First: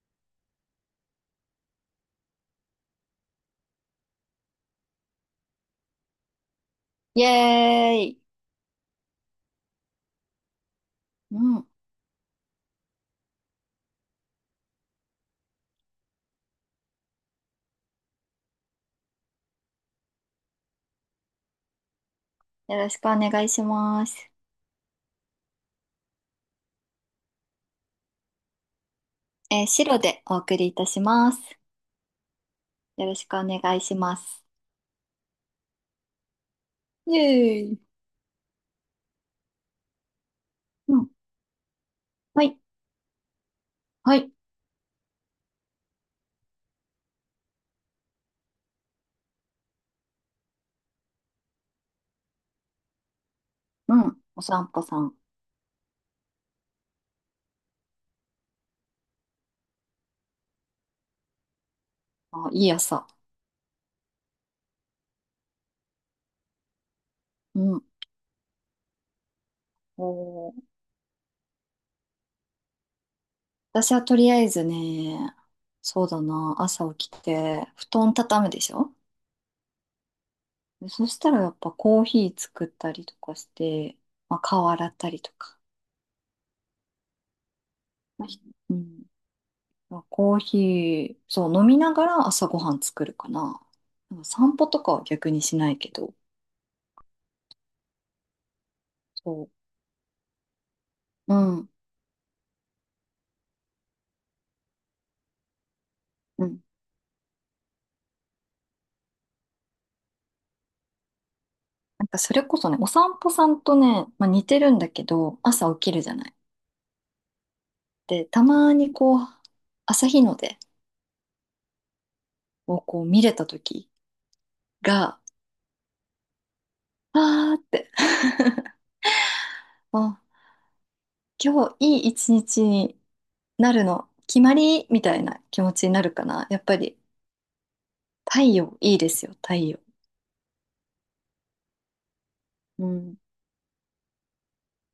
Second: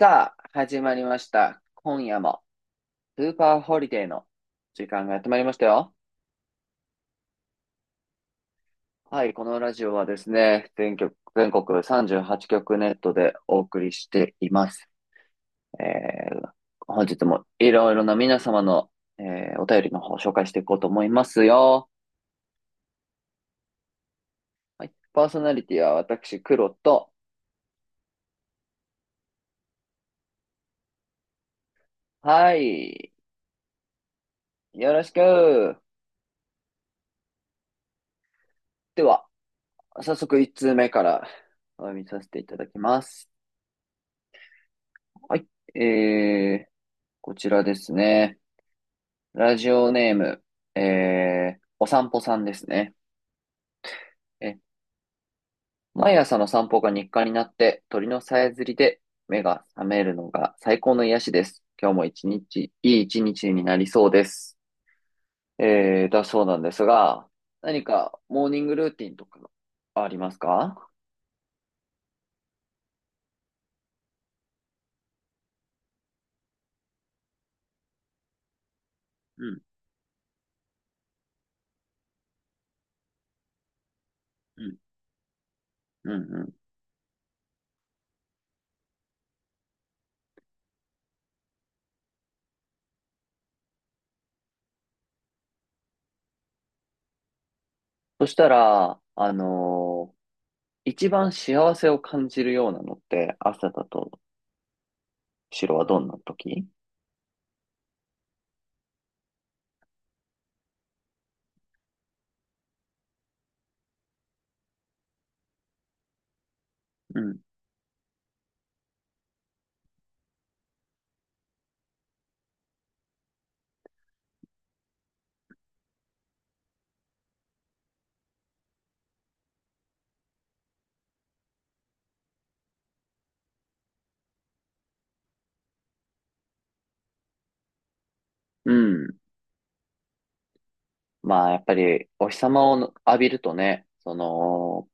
さあ、始まりました。今夜も、スーパーホリデーの時間がやってまいりましたよ。イエーイ。はい、このラジオはですね、全局、う全ん。国38局ネットでお送りしています。えー、本日もいろいろな皆様の、えお便りの方を紹介していこうと思いますよ。よろしくお願いします。はい、パーソナリティは私、黒と、白でお送りいたします。はよい、ろしくお願いします。よろしく。イエーイ。では、早速1通目うかん。らお読みさせてはいたい。だきます。はい。はい。えー、こちらですね。ラジオネーム、お散歩さんですね。うん。おえ、散歩さん。毎朝の散歩が日課になって、鳥のさえずりで目が覚めるのが最高の癒しです。今日も一あ、い日、いいい朝。一日になりそうです。だそうなんですが、うん。何かモーニングルーティンとかおありますー、か？私はとりあえずね、そうだな、朝起きて、布団畳むでしょ。うん、でそしたらやっぱコーヒー作ったりとかして、まあ、う顔ん、洗ったりとか。うん、うん。まあひうん。まあ、コーヒー、そう、飲みながら朝ごはん作るかな。なんか散歩とかは逆にしないけど。そしたら、そ一番う。うん。幸せを感じるようなのって朝だと、白はどんなうん。時？なんかそれこそね、お散歩さんとね、まあ、似てるんだけど、朝起きるじゃない。うん。で、たまにこう、朝日の出をこう見れた時が、あーって、あ、今日いい一日になるの、決まりみたいな気持ちになるかな。やっぱり、太う陽いいでん。すよ、太陽。まあ、やっぱり、お日様をうん。浴びるとね、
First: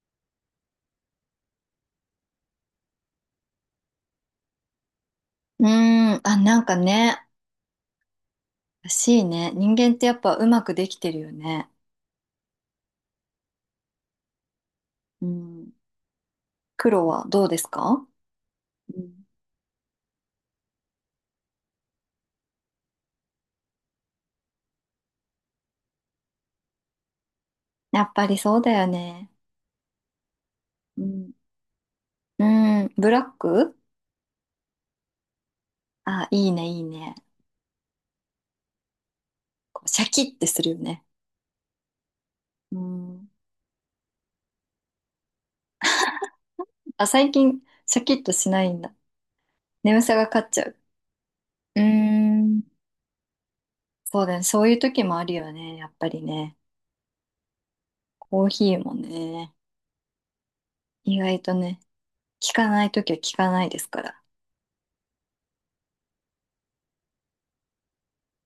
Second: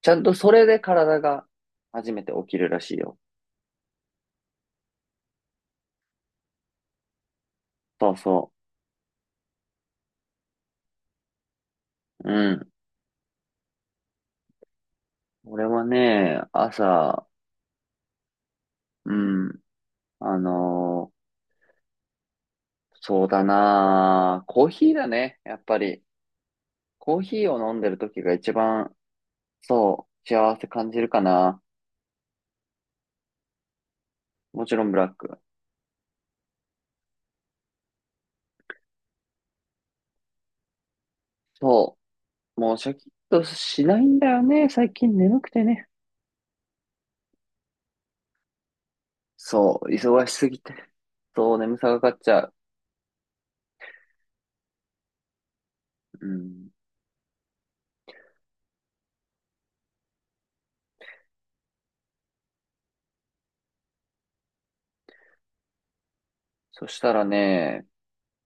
ちゃんとそれで体が初めて起きるらしいよ。うーん、あ、なんかね、そうそらしいね。人間ってやっぱうまくできてるよね。う。うん。う俺ん。はね、黒朝、はどうですか？ううん。ん、あのーそうだなーコーヒーだね、やっぱり。コーヒーを飲んでるやっ時ぱがり一そうだよ番、ね。そう、幸せ感じうるかん。な。うん。ブラック。もちろんブラック。あ、いいね、いいね。こうシャキッてするよね。そう。もううシャキッん。としないんだよね。最近眠くてね。あ、最近、シャキッとしないんだ。そう、眠さが忙し勝すっぎちゃて。う。そう、眠うーさがかかっちゃう。ん。そうだね。そういう時もあるよね。やっぱりうね。ん。コーヒーもね。意外とね、効かない時は効かないですから。そしたらね、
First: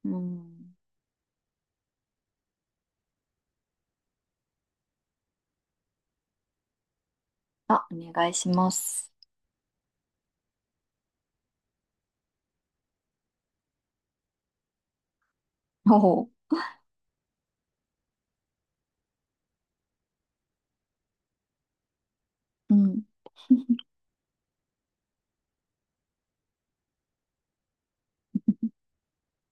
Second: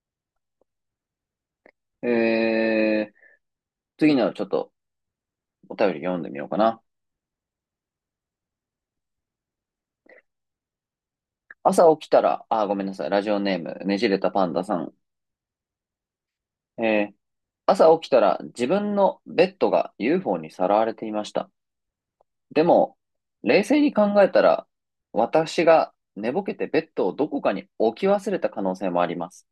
うん。えー、次のちょっとお便り読んでみようかな。あ、お願いします。朝起きたら、あー、ごめんなさい。ラジオネーム、ねじれたパンダさん。おお。えー、朝起きたら自分のベッドが UFO にさらわれていました。でうも、ん。冷静に考えたら、私が寝ぼけてベッドをどこかに置き忘れた可能性もあります。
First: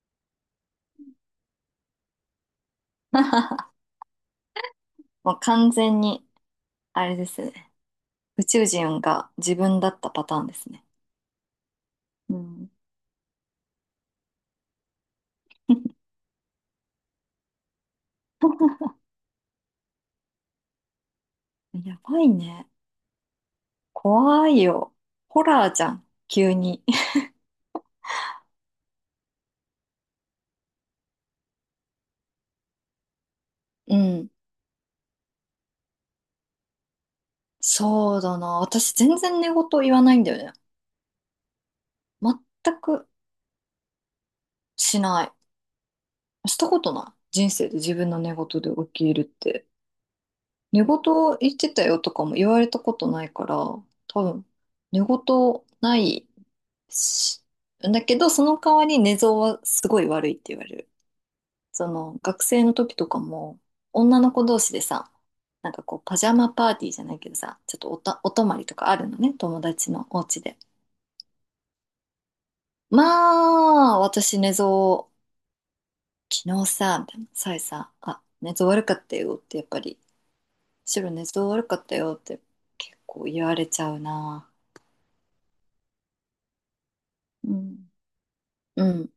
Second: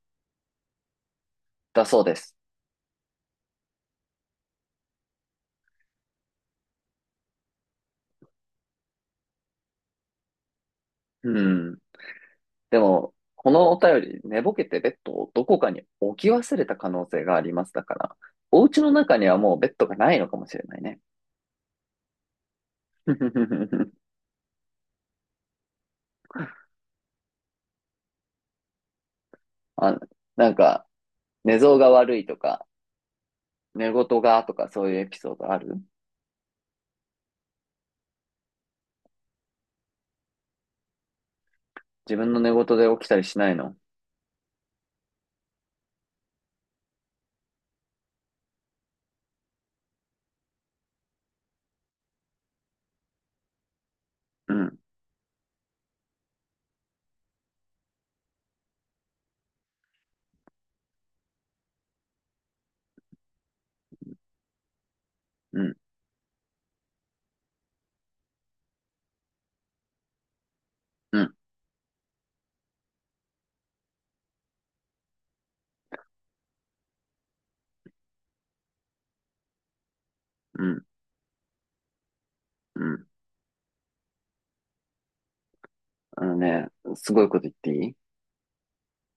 だそうです。もう完全に、あれですね。宇宙人が自分だったパターンですね。うん。うん。でも、このお便り、寝ぼけてベッドをどこかに 置き忘れた可能性があります。だから、お家の中にはもうベッドがないのかもしれないね。やばいね。怖いよ。ホラーじゃん。急に。あ、なんか、寝相が悪いとか、寝う言ん。がとかそういうエピソードある？そうだな。私全然寝言言わないんだよね。自分全の寝言で起きくたりしないの？しない。したことない。人生で自分の寝言で起きるって。寝言言ってたよとかも言われたことないから、多分、うん、寝言ないし。だけど、その代わり寝相はすごい悪いって言われる。その学生の時とかも、女の子同士でさ、うなんん、かこうパジャマパーティーじゃないけどさ、ちょっとおた、お泊まりとかあるのね、友達のお家で。うん、まあ、私寝相、昨日さ、みたいな、さえさ、あ、寝相悪かったよって、やっぱり、うん、白寝相悪かったよってう結ん。構言われちゃうな。あのね、すごいこと言うっていん。い？うん。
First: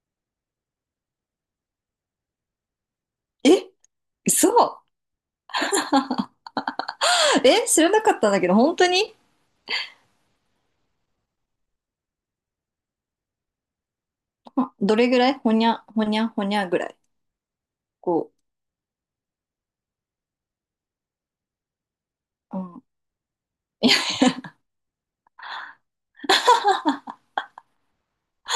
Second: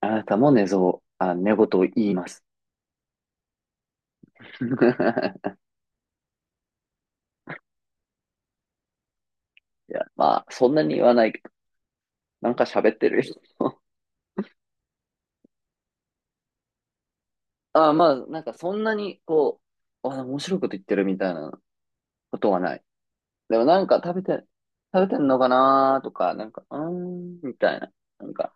あなたも寝相、あ、寝言を言います。え、 嘘？ え、知らなかったんだけど、本当に？いや、まあ、そんなに言わないけど、なんか喋ってる。あ、どれぐらい？ほにゃぐらい？ああ、まあ、こなんかそんなに、こう、あ、面白いこと言ってるみたいなことう、うはない。ん。でもなんか食べてんのかなーとか、なんか、うーん、みたいな。なんか、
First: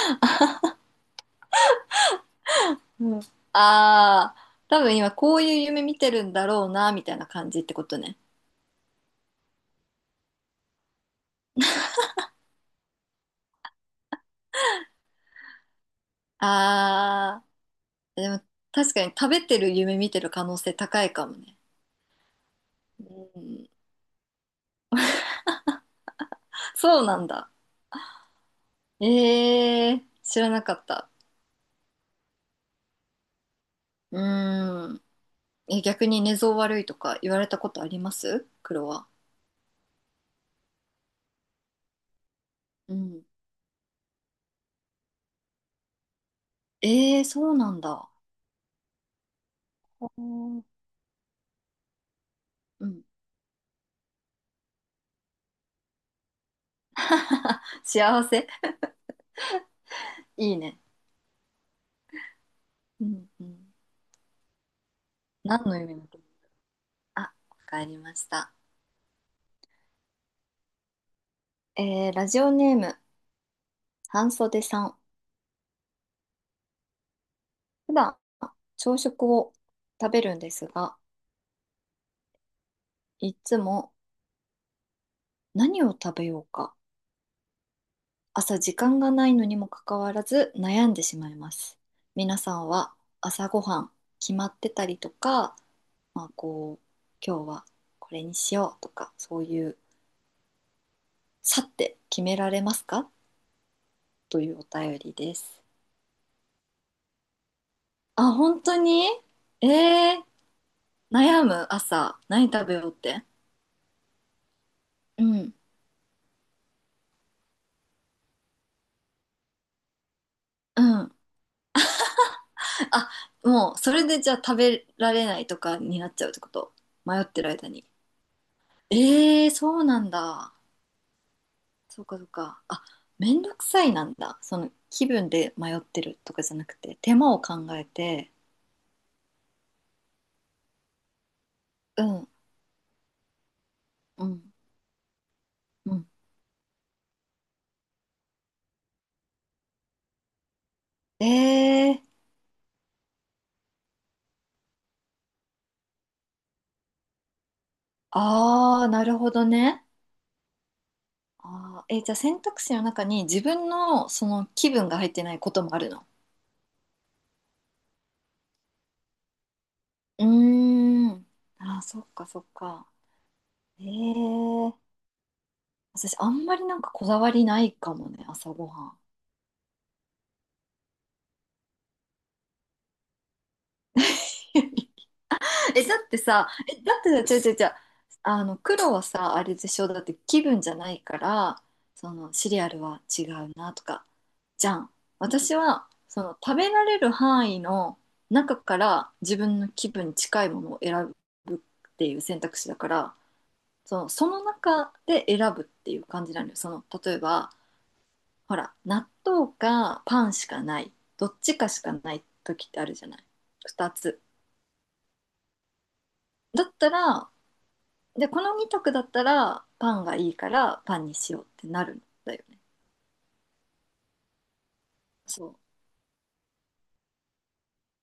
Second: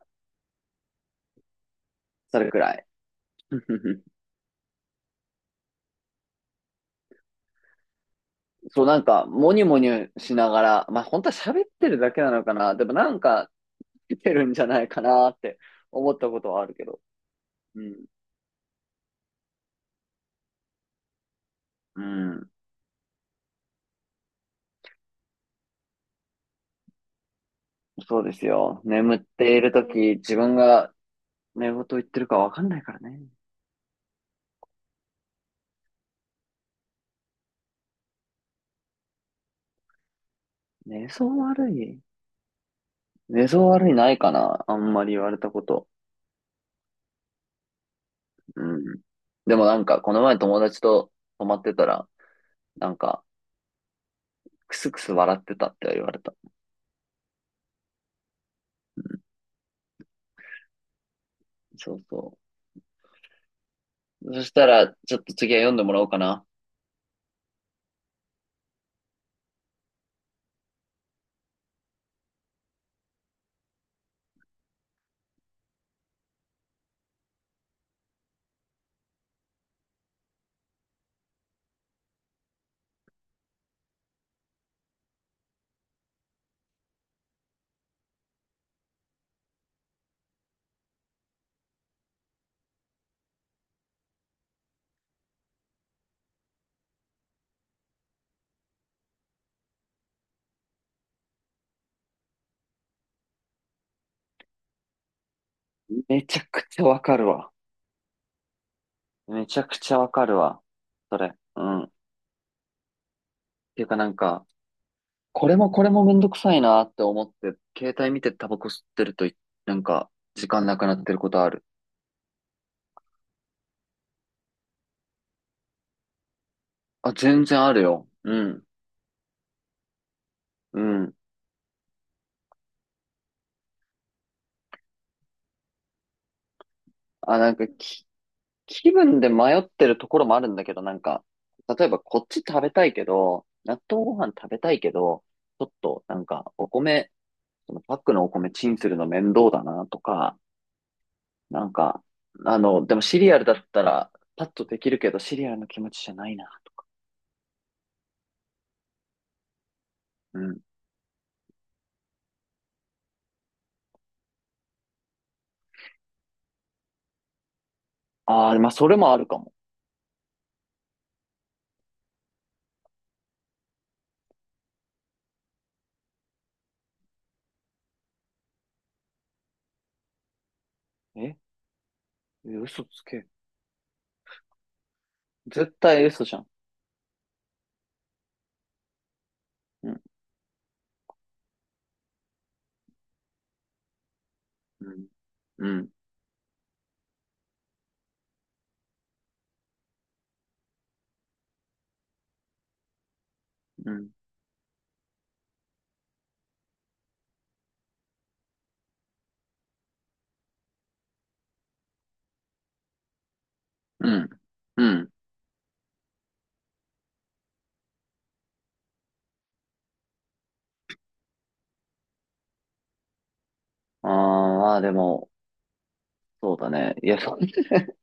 それくらい。うん、あ あ、多分今こういう夢見てるんだろうな、みたいな感じってことね。そう、なんか、もにもにしながら、まあ、本当は喋ってるだけなのかな。でもなんか、出てるんじゃないかなーって思ったことはあるけど。ああ、うん。でも確かに食べてる夢見てる可能性高いかもね。うん。うん、そうなんだ。そうですよ。眠っているとえき、え、自知ら分なかっがた。寝言言ってるかわかんないからね。うーん。え、逆に寝相悪いとか言われたことあります、黒は？寝相悪い？うん。寝相悪いないかな、あんまり言われたこと。ええ、そうなんだ。うん。でもなんか、うこの前友ん。達と泊まってたら、うなんん、か、クスクス笑ってたって言われた。幸せ。うん。いいね。そうそうんうん。う。そしたら、ちょっと次は何読んのでも夢らおのうか時？な。あ、わかりました。えー、ラジオネーム、半袖さん。普段、朝食を食べるんですが、いつも何を食べようか、朝時間がないのにもかかわらず悩んでしまいます。皆さんは朝ごはん決まってたりとか、まあこう、今日はこれにしようとか、そういう、さって決められますか、というお便りです。めちゃくちゃわかるわ。あ、本当に？めちゃえくちゃわー、かるわ。それ。悩うむん。っ朝、何食べようって。ていうかなんか、うこん。れもこれもめんどくさいなって思って、携帯見てタバコ吸ってるとい、なんか、時間なうくなってん。ることある。あ、もう、それでじゃあ食べられないとかになっちゃうってこと？あ、迷って全る然間あるに。よ。うん。ええー、そうなんだ。うん。そうかそうか。あ、めんどくさいなんだ。その気分で迷ってるとかじゃなくて、手間あ、をなんか考えて、気分で迷ってるところもあるんだけど、なんか、例えばうこっん、ち食べたいけど、納豆ごう飯食ん、べたいけど、ちょっうとん。なんかお米、そのパックのお米チンするの面倒だなとか、えなんえか、ー、でもシリアルだったらパッとできるけど、シリアルの気持ちじゃないなと。あー、なるほどね。うん。あー、えー、じゃあ選択肢の中に自分のその気分が入ってないこともあるの？ああ、まあそれもあるかも。うーん。あー、そっかそっか。ええ、私、あんまりなんかこだわりないかもね、朝ごはん。ええ嘘つけ。絶え、だっ対て嘘じゃん。さ、え、だってさ、違う、違う、違う。あの、黒はさ、あれでしうょ、ん。だって気分じゃないから、その、シリアルは違うなとか、じゃうん。ん。私うは、ん。その、食べられる範囲の中から自分の気分に近いものを選ぶっていう選択肢だから、うそん。の、その中で選ぶっていう感じなのよ。その、例えば、ほら、納豆かパンしかない、どっちかしかない時ってあるじゃない。2うつ。ん。うん。だったら、で、この2択だったら、パンがいいからパンにしようってなるんだよね。ああ、まあでも、そう。そうだね。いや、そ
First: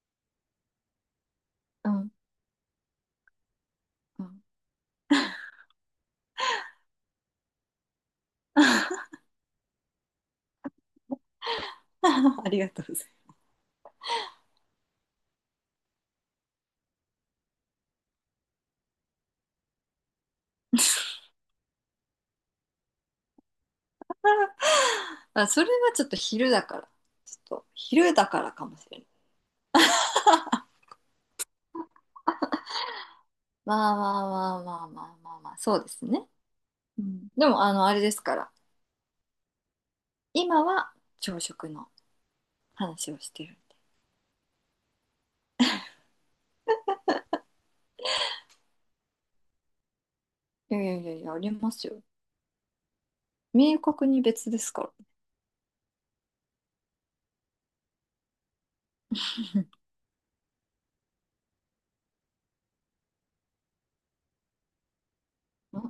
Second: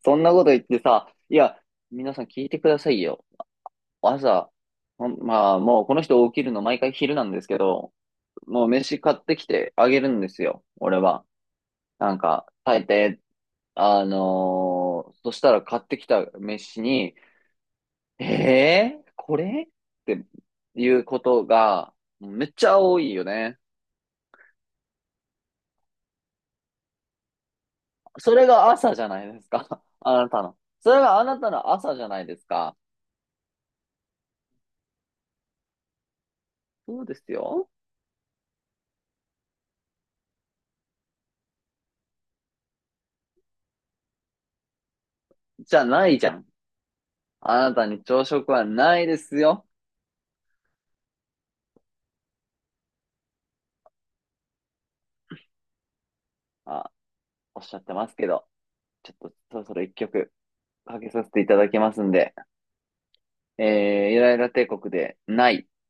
そんなこと言ってさ、いや、うん。皆さん聞いてくださいよ。うん。朝、ほんまあもうこの人起きるの毎回昼なんですけど、もう飯買ってきてあげるんですよ、俺は。なん か、ありがと大うござ抵、いそしたら買ってきた飯に、これっていうことがめっちゃ多いよね。ます。あ、それはちょっと昼だから。ちょっと昼だそかれらかがもし朝れじない。ゃないですか。あなたの。それがあなたの朝じゃないですか。まあ、そうですね。そううでん、すでも、よ。あの、あれですから、今は朝食の話をしてる。じゃないじゃん。あなたに朝食はないですよ。いやいやいやいや、ありますよ。明確に別ですから。あ、おっしゃってますけど、ちょっとそろそろ一曲かけさせていただきますんで、イライラ帝国でない。あ